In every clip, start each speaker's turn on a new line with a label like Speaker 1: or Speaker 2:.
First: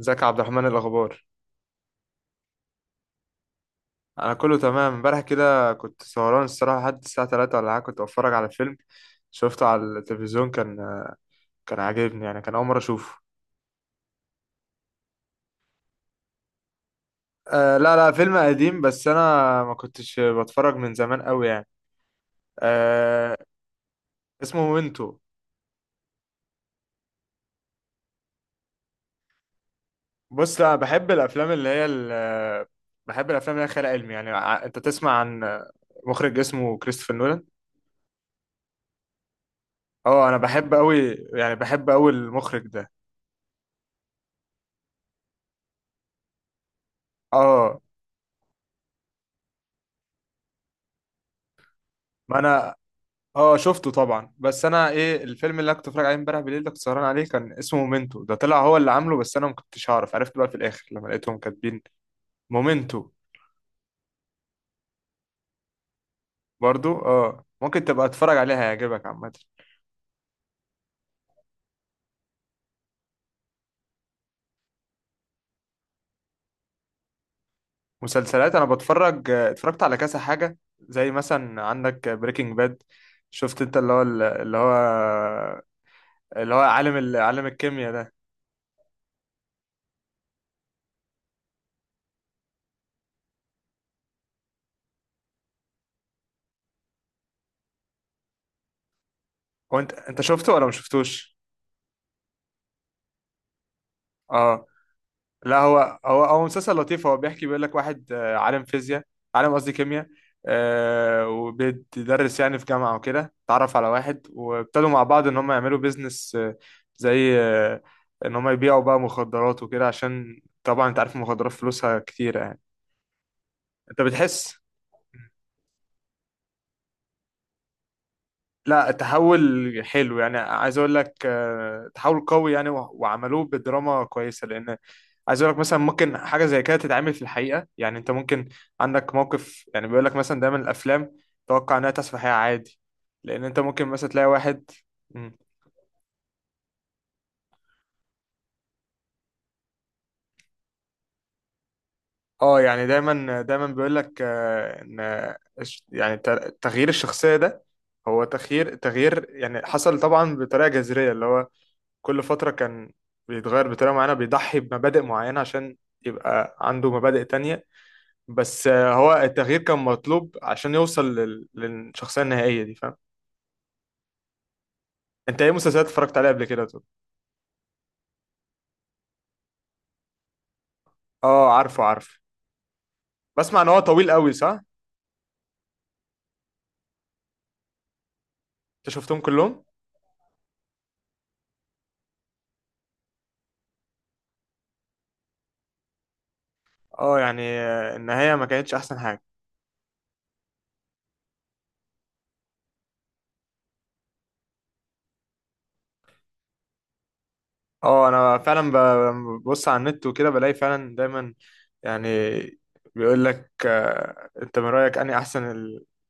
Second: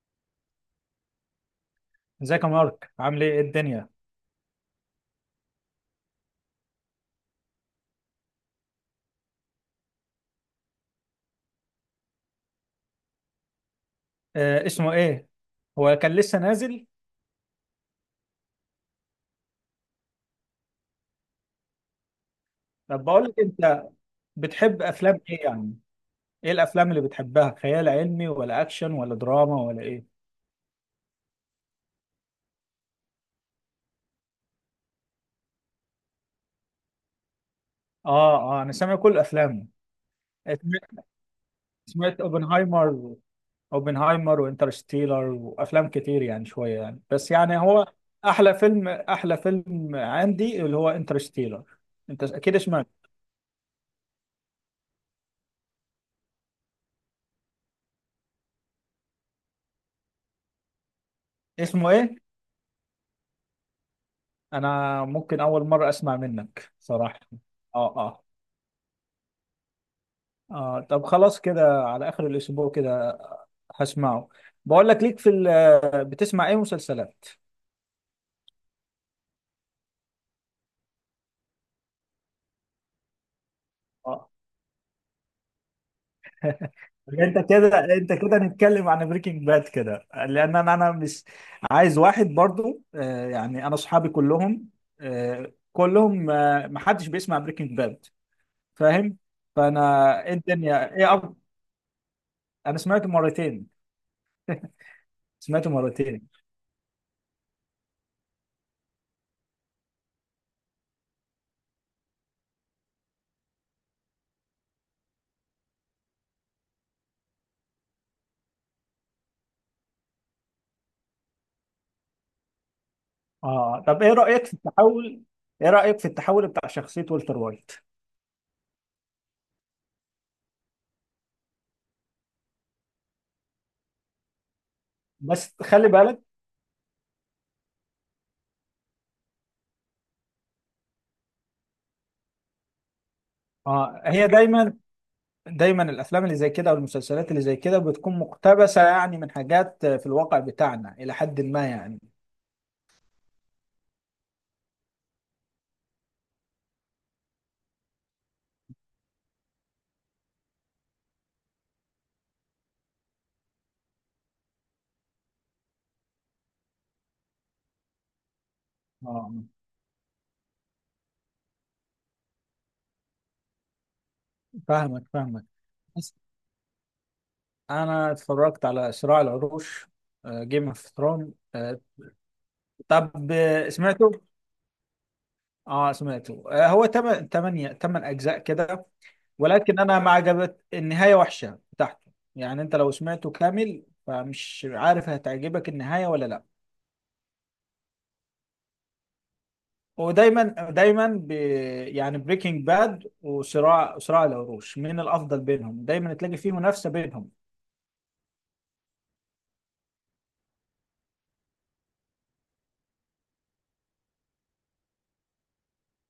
Speaker 1: ازيك يا عبد الرحمن؟ إيه الاخبار؟
Speaker 2: ازيك يا مارك؟ عامل ايه؟ إيه الدنيا؟
Speaker 1: انا كله تمام. امبارح كده كنت سهران الصراحه لحد الساعه 3 ولا حاجه، كنت بتفرج على فيلم شفته على التلفزيون. كان عاجبني يعني، كان اول مره اشوفه.
Speaker 2: آه، اسمه ايه؟ هو كان لسه نازل؟
Speaker 1: آه، لا لا، فيلم قديم، بس انا ما كنتش بتفرج من زمان قوي يعني.
Speaker 2: طب بقول لك
Speaker 1: آه.
Speaker 2: انت،
Speaker 1: اسمه
Speaker 2: بتحب
Speaker 1: مومنتو.
Speaker 2: افلام ايه يعني؟ ايه الافلام اللي بتحبها، خيال علمي ولا اكشن ولا دراما ولا ايه؟
Speaker 1: بص، لا، بحب الافلام اللي بحب الافلام اللي هي خيال علمي. يعني انت تسمع عن مخرج اسمه كريستوفر نولان.
Speaker 2: اه اه، انا سامع كل افلامه.
Speaker 1: اه، انا بحب
Speaker 2: سمعت
Speaker 1: قوي، يعني بحب قوي
Speaker 2: سمعت
Speaker 1: المخرج ده.
Speaker 2: اوبنهايمر، اوبنهايمر وانترستيلر وافلام كتير يعني، شويه يعني، بس يعني
Speaker 1: اه.
Speaker 2: هو احلى فيلم، احلى فيلم عندي اللي هو انترستيلر. انت
Speaker 1: ما
Speaker 2: اكيد
Speaker 1: انا
Speaker 2: سمعت.
Speaker 1: اه شفته طبعا. بس انا، ايه الفيلم اللي انا كنت بتفرج عليه امبارح بالليل ده، كنت سهران عليه، كان اسمه مومنتو. ده طلع هو اللي عامله، بس انا ما كنتش هعرف، عرفت بقى في الاخر لما لقيتهم كاتبين.
Speaker 2: اسمه ايه؟
Speaker 1: مومنتو.
Speaker 2: انا ممكن اول مره اسمع منك
Speaker 1: برضو
Speaker 2: صراحه.
Speaker 1: اه، ممكن
Speaker 2: اه،
Speaker 1: تبقى
Speaker 2: آه.
Speaker 1: تتفرج عليها هيعجبك عامه.
Speaker 2: اه طب خلاص كده على اخر الاسبوع كده، هسمعه. بقول لك، بتسمع ايه مسلسلات؟
Speaker 1: مسلسلات، انا بتفرج اتفرجت على كذا حاجه، زي مثلا عندك بريكنج باد. شفت انت، اللي هو
Speaker 2: اه،
Speaker 1: اللي هو اللي هو عالم
Speaker 2: انت
Speaker 1: عالم الكيمياء
Speaker 2: كده انت
Speaker 1: ده.
Speaker 2: كده نتكلم عن بريكنج باد كده، لان انا مش عايز واحد برضو، يعني انا اصحابي كلهم، آه، كلهم، محدش بيسمع بريكنج باد، فاهم؟
Speaker 1: هو
Speaker 2: فانا
Speaker 1: انت
Speaker 2: ايه
Speaker 1: شفته ولا ما
Speaker 2: الدنيا ايه،
Speaker 1: شفتوش؟
Speaker 2: انا سمعته مرتين،
Speaker 1: اه لا،
Speaker 2: سمعته
Speaker 1: هو هو
Speaker 2: مرتين.
Speaker 1: هو مسلسل لطيف. هو بيحكي، بيقول لك واحد عالم فيزياء، عالم قصدي كيمياء، آه، وبيدرس يعني في جامعة وكده، اتعرف على واحد وابتدوا مع بعض ان هم يعملوا بيزنس، زي ان هم يبيعوا بقى مخدرات وكده، عشان طبعا انت عارف المخدرات فلوسها كتيرة يعني.
Speaker 2: اه
Speaker 1: انت
Speaker 2: طب
Speaker 1: بتحس.
Speaker 2: ايه رايك في التحول بتاع شخصيه والتر وايت؟
Speaker 1: لا تحول حلو، يعني عايز اقول لك تحول قوي يعني، وع- وعملوه بدراما كويسه. لان عايز اقول
Speaker 2: بس
Speaker 1: لك، مثلا
Speaker 2: خلي
Speaker 1: ممكن
Speaker 2: بالك.
Speaker 1: حاجه زي كده تتعمل في الحقيقه يعني. انت ممكن عندك موقف، يعني بيقول لك مثلا، دايما الافلام توقع انها تحصل في الحقيقه عادي، لان انت ممكن
Speaker 2: اه،
Speaker 1: مثلا تلاقي
Speaker 2: هي
Speaker 1: واحد.
Speaker 2: دايما،
Speaker 1: مم.
Speaker 2: دايما الافلام اللي زي كده او المسلسلات اللي زي كده بتكون مقتبسه يعني من حاجات في الواقع بتاعنا الى حد ما يعني.
Speaker 1: اه، يعني دايما دايما بيقول لك ان تغيير الشخصيه ده، هو تغيير يعني حصل طبعا بطريقه جذريه. اللي هو كل فترة كان بيتغير بطريقة معينة، بيضحي بمبادئ معينة عشان يبقى عنده مبادئ تانية. بس هو
Speaker 2: اه،
Speaker 1: التغيير كان مطلوب عشان يوصل للشخصية النهائية دي، فاهم.
Speaker 2: فاهمك
Speaker 1: انت
Speaker 2: فاهمك.
Speaker 1: ايه مسلسلات
Speaker 2: بس
Speaker 1: اتفرجت عليها قبل كده طب؟
Speaker 2: انا اتفرجت على صراع العروش، جيم اوف ثرون.
Speaker 1: اه عارفه، عارفه.
Speaker 2: طب،
Speaker 1: بسمع ان هو طويل
Speaker 2: سمعته؟
Speaker 1: قوي، صح؟
Speaker 2: اه سمعته، آه، هو تمن اجزاء كده.
Speaker 1: انت شفتهم كلهم؟
Speaker 2: ولكن انا ما عجبت، النهايه وحشه بتاعته يعني، انت لو سمعته كامل فمش عارف هتعجبك النهايه ولا لا.
Speaker 1: اه يعني النهاية ما كانتش احسن حاجة.
Speaker 2: ودايما، دايما يعني بريكنج باد وصراع العروش، مين الافضل بينهم؟ دايما تلاقي فيه منافسه بينهم.
Speaker 1: اه انا فعلا ببص على النت وكده، بلاقي فعلا دايما، يعني بيقول لك انت من رايك اني احسن،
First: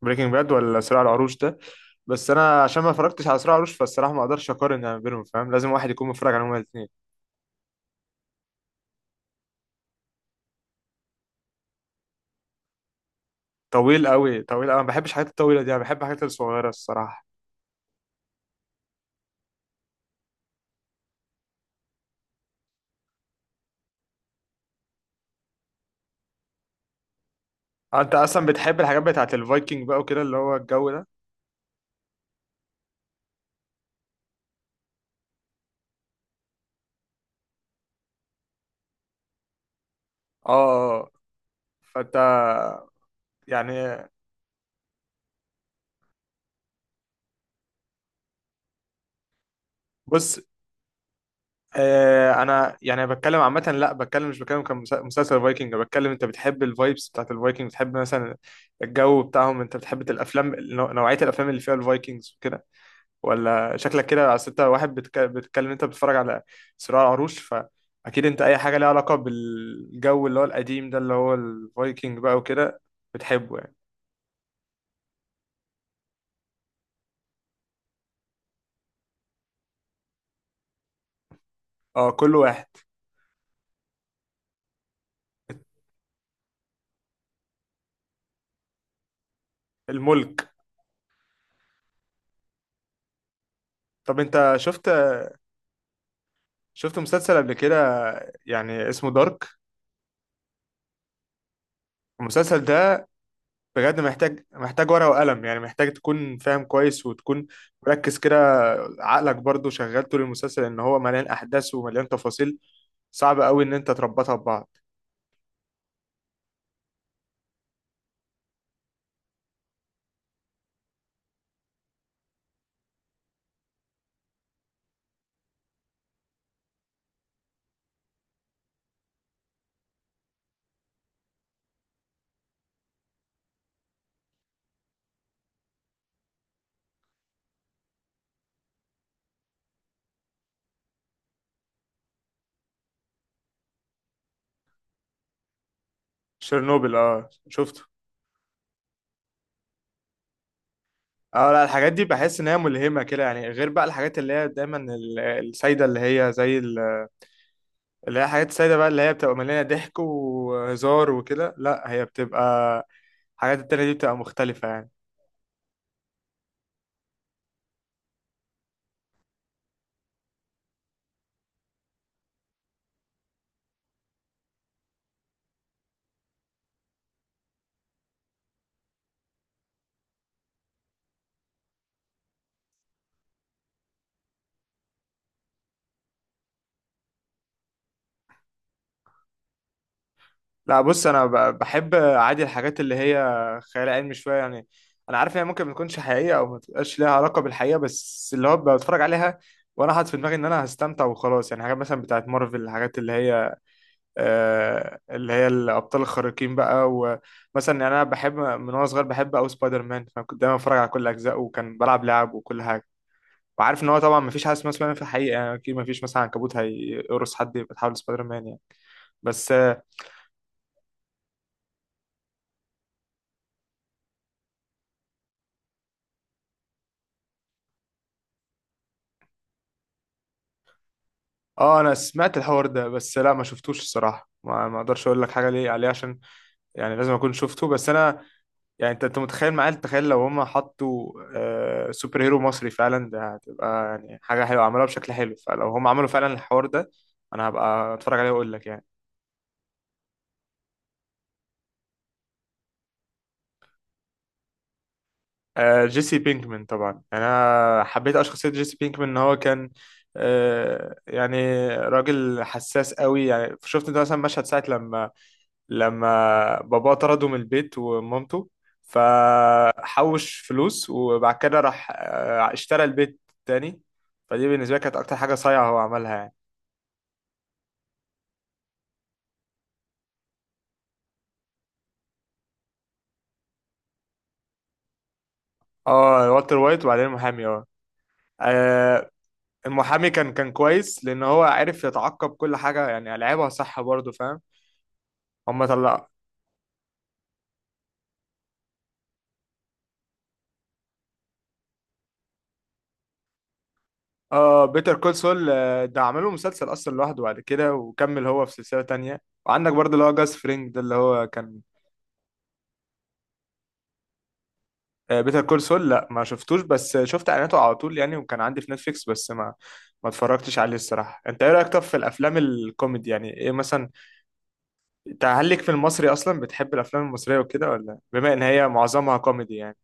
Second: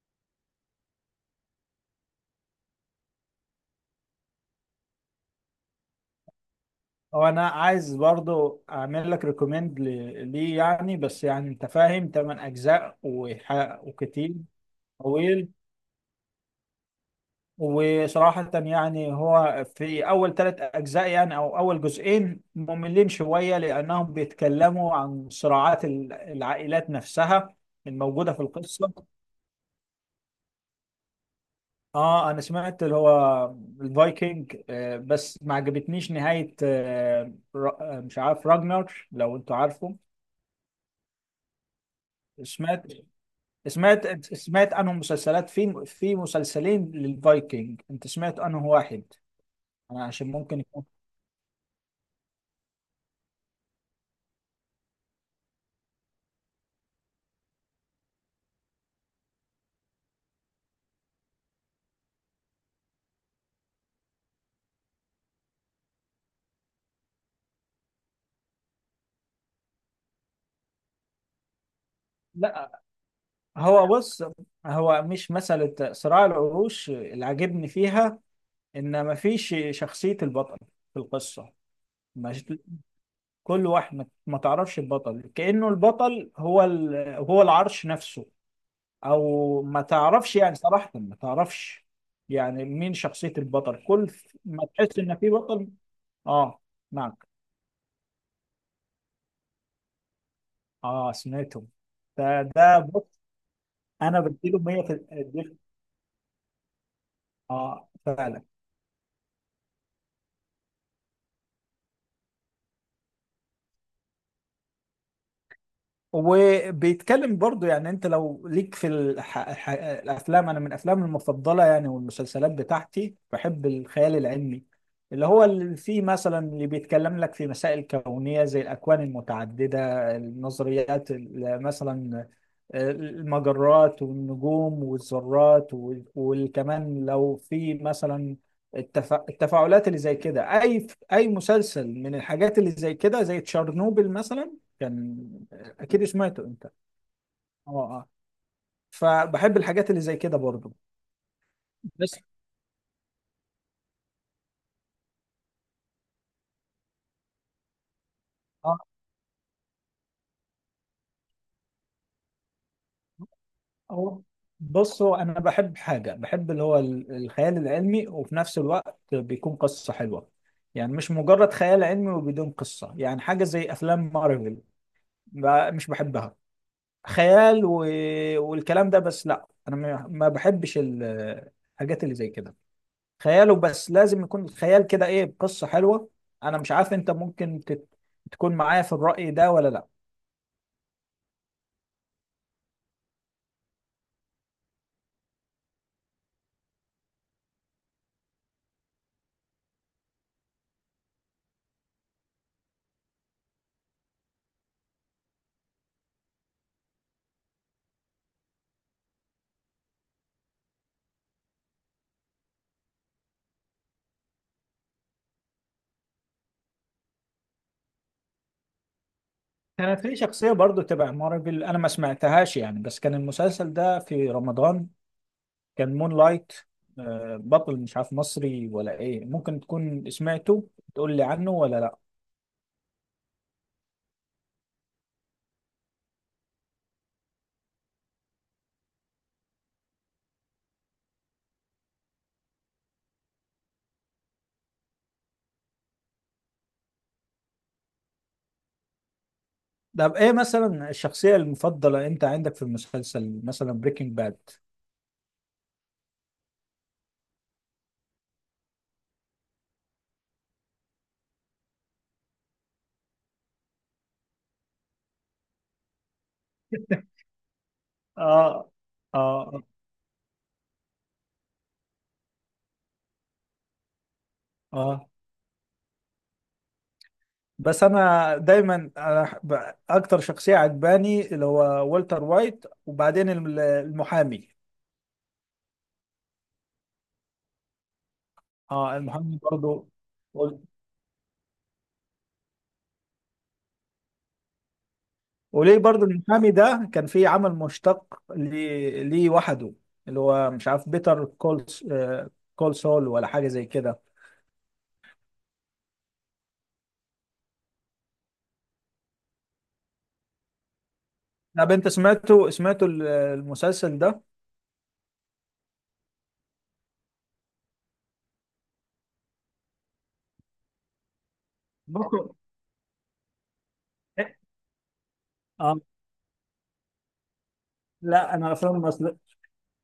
Speaker 1: البريكنج باد ولا صراع العروش ده؟ بس انا عشان ما اتفرجتش على صراع العروش فالصراحه ما اقدرش اقارن يعني بينهم، فاهم، لازم واحد يكون متفرج عليهم الاثنين.
Speaker 2: وانا عايز برضو اعمل لك ريكومند ليه يعني، بس يعني انت فاهم تمن اجزاء
Speaker 1: طويل
Speaker 2: وكتير،
Speaker 1: قوي، طويل قوي، ما بحبش الحاجات
Speaker 2: طويل.
Speaker 1: الطويله دي، انا بحب الحاجات الصغيره الصراحه.
Speaker 2: وصراحة يعني هو في أول ثلاث أجزاء، يعني أو أول جزئين، مملين شوية لأنهم بيتكلموا عن صراعات العائلات نفسها
Speaker 1: آه، انت
Speaker 2: الموجودة في
Speaker 1: اصلا بتحب
Speaker 2: القصة.
Speaker 1: الحاجات بتاعت الفايكنج بقى وكده، اللي هو الجو ده.
Speaker 2: اه، انا سمعت اللي هو الفايكنج، بس ما عجبتنيش نهاية، مش عارف راجنر، لو انتوا عارفه.
Speaker 1: اه. آه. آه. فانت
Speaker 2: سمعت
Speaker 1: يعني،
Speaker 2: سمعت سمعت عنهم مسلسلات، في مسلسلين للفايكنج، انت سمعت عنه واحد؟ انا عشان
Speaker 1: بص،
Speaker 2: ممكن يكون،
Speaker 1: آه، انا يعني بتكلم عامه، لا بتكلم، مش بتكلم كمسلسل فايكنج، بتكلم انت بتحب الفايبس بتاعت الفايكنج، بتحب مثلا الجو بتاعهم، انت بتحب الافلام نوعيه الافلام اللي فيها الفايكنجز وكده، ولا شكلك كده، اصل انت واحد بتتكلم، انت بتتفرج على صراع العروش، فاكيد انت اي حاجه ليها علاقه بالجو اللي هو القديم ده، اللي هو الفايكنج بقى
Speaker 2: لا
Speaker 1: وكده، بتحبه يعني.
Speaker 2: هو بص، هو مش مسألة صراع العروش اللي عجبني فيها ان ما فيش شخصية البطل في القصة.
Speaker 1: اه، كل واحد
Speaker 2: كل واحد ما تعرفش البطل، كأنه البطل هو هو العرش نفسه، او ما تعرفش
Speaker 1: الملك.
Speaker 2: يعني صراحة ما تعرفش يعني مين شخصية البطل، كل
Speaker 1: طب انت
Speaker 2: ما
Speaker 1: شفت
Speaker 2: تحس ان في بطل. اه،
Speaker 1: شفت
Speaker 2: معك.
Speaker 1: مسلسل قبل كده يعني اسمه دارك؟
Speaker 2: اه سمعتهم.
Speaker 1: المسلسل
Speaker 2: فده
Speaker 1: ده
Speaker 2: بص،
Speaker 1: بجد
Speaker 2: انا
Speaker 1: محتاج
Speaker 2: بديله 100
Speaker 1: محتاج
Speaker 2: في
Speaker 1: ورقة وقلم،
Speaker 2: الدف،
Speaker 1: يعني محتاج تكون فاهم كويس وتكون
Speaker 2: اه
Speaker 1: مركز كده.
Speaker 2: فعلا.
Speaker 1: عقلك برضو شغال طول المسلسل، ان هو مليان احداث ومليان تفاصيل، صعب قوي ان انت تربطها ببعض.
Speaker 2: وبيتكلم برضو يعني، انت لو ليك في الافلام، انا من افلامي المفضله يعني، والمسلسلات بتاعتي بحب الخيال العلمي، اللي هو اللي فيه مثلا، اللي بيتكلم لك في مسائل كونيه زي الاكوان المتعدده، النظريات مثلا، المجرات والنجوم والذرات، وكمان لو في مثلا التفاعلات اللي زي كده، اي مسلسل من الحاجات اللي زي كده، زي تشارنوبل مثلا، كان اكيد سمعته انت.
Speaker 1: شيرنوبل، اه
Speaker 2: اه
Speaker 1: شفته.
Speaker 2: اه، فبحب الحاجات اللي زي كده برضو.
Speaker 1: اه لا، الحاجات دي
Speaker 2: بس
Speaker 1: بحس ان هي ملهمة كده يعني، غير بقى الحاجات اللي هي دايما السايدة، اللي هي اللي هي حاجات السايدة
Speaker 2: اه،
Speaker 1: بقى، اللي هي بتبقى مليانة ضحك وهزار وكده، لا هي بتبقى، الحاجات التانية دي بتبقى
Speaker 2: هو
Speaker 1: مختلفة يعني.
Speaker 2: بص، هو انا بحب حاجه، بحب اللي هو الخيال العلمي وفي نفس الوقت بيكون قصه حلوه، يعني مش مجرد خيال علمي وبدون قصه، يعني حاجه زي افلام مارفل، مش بحبها، خيال و... والكلام ده. بس لا، انا ما بحبش الحاجات اللي زي كده، خياله بس لازم يكون الخيال كده ايه بقصه حلوه. انا مش عارف، انت ممكن تكون معايا في الرأي ده ولا لا؟
Speaker 1: لا بص، انا بحب عادي الحاجات اللي هي خيال علمي شويه يعني. انا عارف هي ممكن ما تكونش حقيقيه او ما تبقاش ليها علاقه بالحقيقه، بس اللي هو بتفرج عليها وانا حاطط في دماغي ان انا هستمتع وخلاص. يعني حاجات مثلا بتاعت مارفل، الحاجات اللي هي اللي هي الابطال الخارقين بقى، ومثلا يعني انا بحب من وانا صغير، بحب او سبايدر مان، فكنت دايما بتفرج على كل اجزائه وكان بلعب لعب وكل حاجه. وعارف ان هو طبعا ما فيش حاجه اسمها سبايدر مان في الحقيقه يعني، اكيد ما فيش مثلا عنكبوت هيقرص حد يبقى تحول سبايدر مان يعني. بس
Speaker 2: كانت في شخصية برضو تبع مارفل، أنا ما سمعتهاش يعني، بس كان المسلسل ده في رمضان، كان مون لايت، بطل مش عارف مصري ولا إيه، ممكن تكون سمعته، تقول لي عنه ولا
Speaker 1: اه، انا
Speaker 2: لأ؟
Speaker 1: سمعت الحوار ده بس لا ما شفتوش الصراحه، ما اقدرش اقول لك حاجه ليه عليه، عشان يعني لازم اكون شفته. بس انا يعني، انت متخيل معايا، تخيل لو هم حطوا آه، سوبر هيرو مصري فعلا، ده هتبقى يعني حاجه حلوه عملوها بشكل حلو. فلو هم عملوا فعلا الحوار ده انا هبقى اتفرج عليه واقول لك يعني.
Speaker 2: طب إيه مثلا الشخصية المفضلة أنت عندك في المسلسل مثلا بريكنج باد؟
Speaker 1: آه جيسي بينكمان طبعا، يعني انا حبيت أوي شخصيه جيسي بينكمان، ان هو كان آه، يعني راجل حساس قوي، يعني شفت انت مثلا مشهد ساعه لما باباه طرده من البيت ومامته،
Speaker 2: آه آه
Speaker 1: فحوش فلوس وبعد كده راح اشترى البيت تاني. فدي بالنسبة لي كانت
Speaker 2: آه.
Speaker 1: أكتر حاجة صايعة هو عملها يعني.
Speaker 2: بس أنا دايما، أنا أكتر شخصية عجباني اللي هو والتر وايت، وبعدين المحامي.
Speaker 1: اه والتر وايت وبعدين المحامي، اه،
Speaker 2: آه،
Speaker 1: آه،
Speaker 2: المحامي برضو.
Speaker 1: المحامي كان كويس، لأن هو عرف يتعقب كل حاجة يعني، لعبها صح برضه، فاهم، هما
Speaker 2: وليه برضو
Speaker 1: طلع.
Speaker 2: المحامي ده كان في عمل مشتق ليه، ليه وحده، اللي هو مش عارف بيتر كول سول ولا حاجة زي كده.
Speaker 1: اه بيتر كول سول، ده عمله مسلسل أصلا لوحده بعد كده وكمل هو في سلسلة تانية. وعندك برضه اللي هو جاس فرينج، ده اللي هو كان.
Speaker 2: طب انت سمعته المسلسل ده؟
Speaker 1: بيتر كول سول، لا ما شفتوش، بس شفت اعلاناته على طول يعني، وكان عندي في نتفليكس بس ما اتفرجتش عليه الصراحه. انت ايه رايك طب في
Speaker 2: بصوا
Speaker 1: الافلام الكوميدي؟ يعني ايه مثلا،
Speaker 2: إيه؟
Speaker 1: انت هل ليك في
Speaker 2: اه
Speaker 1: المصري اصلا، بتحب الافلام المصريه وكده، ولا بما
Speaker 2: لا،
Speaker 1: ان
Speaker 2: انا
Speaker 1: هي
Speaker 2: الافلام
Speaker 1: معظمها
Speaker 2: المصرية،
Speaker 1: كوميدي يعني.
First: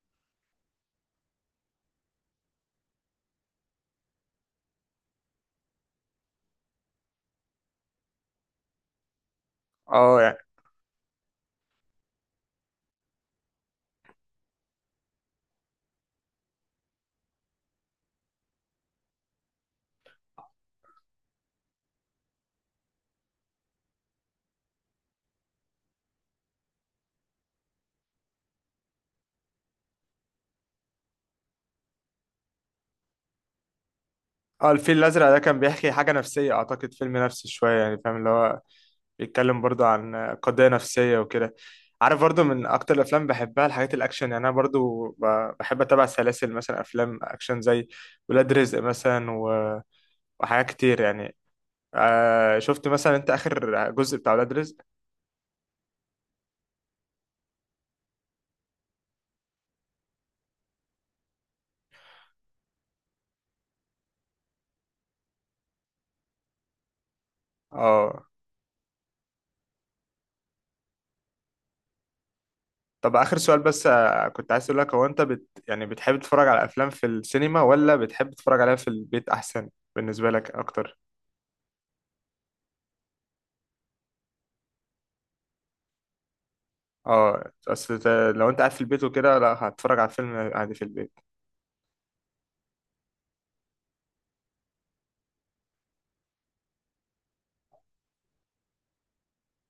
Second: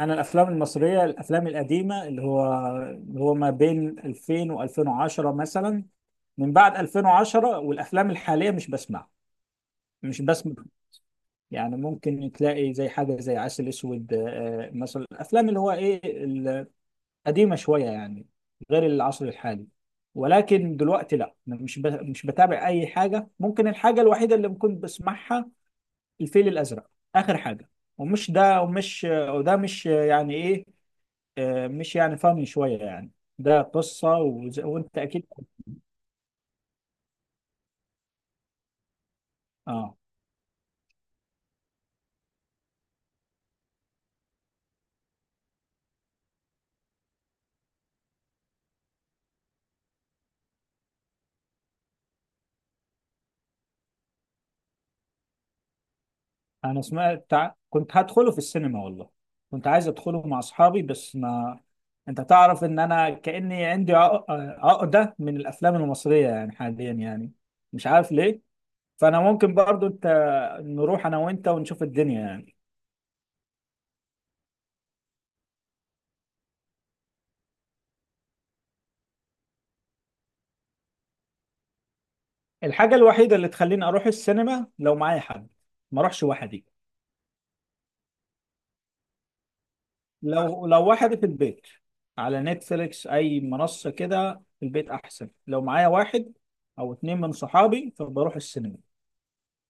Speaker 2: انا الافلام المصريه، الافلام القديمه اللي هو، اللي هو ما بين 2000 و2010 مثلا، من بعد 2010 والافلام الحاليه مش بسمع،
Speaker 1: اه
Speaker 2: مش
Speaker 1: يعني،
Speaker 2: بسمع. يعني ممكن تلاقي زي حاجه زي عسل اسود، مثلا الافلام اللي هو ايه، قديمة شوية يعني، غير العصر الحالي. ولكن دلوقتي لا، أنا مش بتابع أي حاجة، ممكن الحاجة الوحيدة اللي ممكن بسمعها الفيل الأزرق، آخر حاجة. ومش ده، ومش وده مش يعني إيه، مش يعني فاهم شوية يعني، ده قصة
Speaker 1: اه الفيل
Speaker 2: وأنت أكيد
Speaker 1: الازرق ده كان بيحكي حاجه نفسيه، اعتقد فيلم نفسي شويه يعني، فاهم، اللي هو بيتكلم برضو
Speaker 2: آه.
Speaker 1: عن قضيه نفسيه وكده. عارف برضو من اكتر الافلام بحبها، الحاجات الاكشن يعني، انا برضو بحب اتابع سلاسل مثلا افلام اكشن زي ولاد رزق مثلا، وحاجات كتير يعني. آه، شفت مثلا انت اخر جزء بتاع ولاد رزق؟
Speaker 2: أنا سمعت كنت هدخله في السينما والله، كنت عايز أدخله مع أصحابي بس ما. أنت تعرف إن أنا كأني عندي عقدة من الأفلام المصرية يعني، حاليا يعني مش عارف
Speaker 1: اه.
Speaker 2: ليه. فانا ممكن برضو انت، نروح انا وانت ونشوف الدنيا يعني.
Speaker 1: طب اخر سؤال بس، كنت عايز اقول لك، هو انت بت يعني بتحب تتفرج على افلام في السينما ولا بتحب تتفرج عليها في البيت احسن بالنسبه لك اكتر؟
Speaker 2: الحاجه الوحيده اللي تخليني اروح السينما لو معايا حد، ما اروحش وحدي.
Speaker 1: اه، اصل لو انت قاعد في البيت وكده، لا هتتفرج على فيلم
Speaker 2: لو
Speaker 1: عادي في
Speaker 2: لو
Speaker 1: البيت.
Speaker 2: وحدي في البيت، على نتفليكس اي منصه كده، في البيت احسن. لو معايا واحد او اتنين من صحابي فبروح السينما.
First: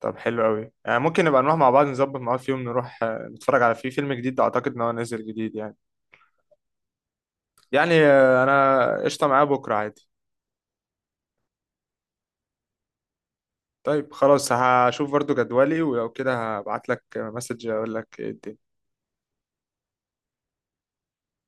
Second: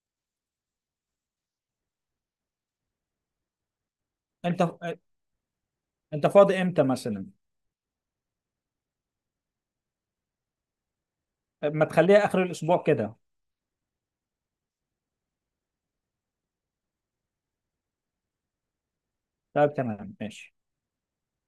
Speaker 1: طب حلو قوي، يعني ممكن نبقى نروح مع بعض، نظبط مع بعض في يوم نروح نتفرج على فيه فيلم جديد،
Speaker 2: انت
Speaker 1: اعتقد ان هو نازل جديد يعني.
Speaker 2: انت فاضي امتى مثلا؟
Speaker 1: يعني انا قشطه، معاه بكره عادي.
Speaker 2: ما تخليها اخر الاسبوع كده.
Speaker 1: طيب خلاص، هشوف برضو جدولي ولو كده هبعت لك مسج اقول لك إيه الدنيا.
Speaker 2: طيب تمام ماشي.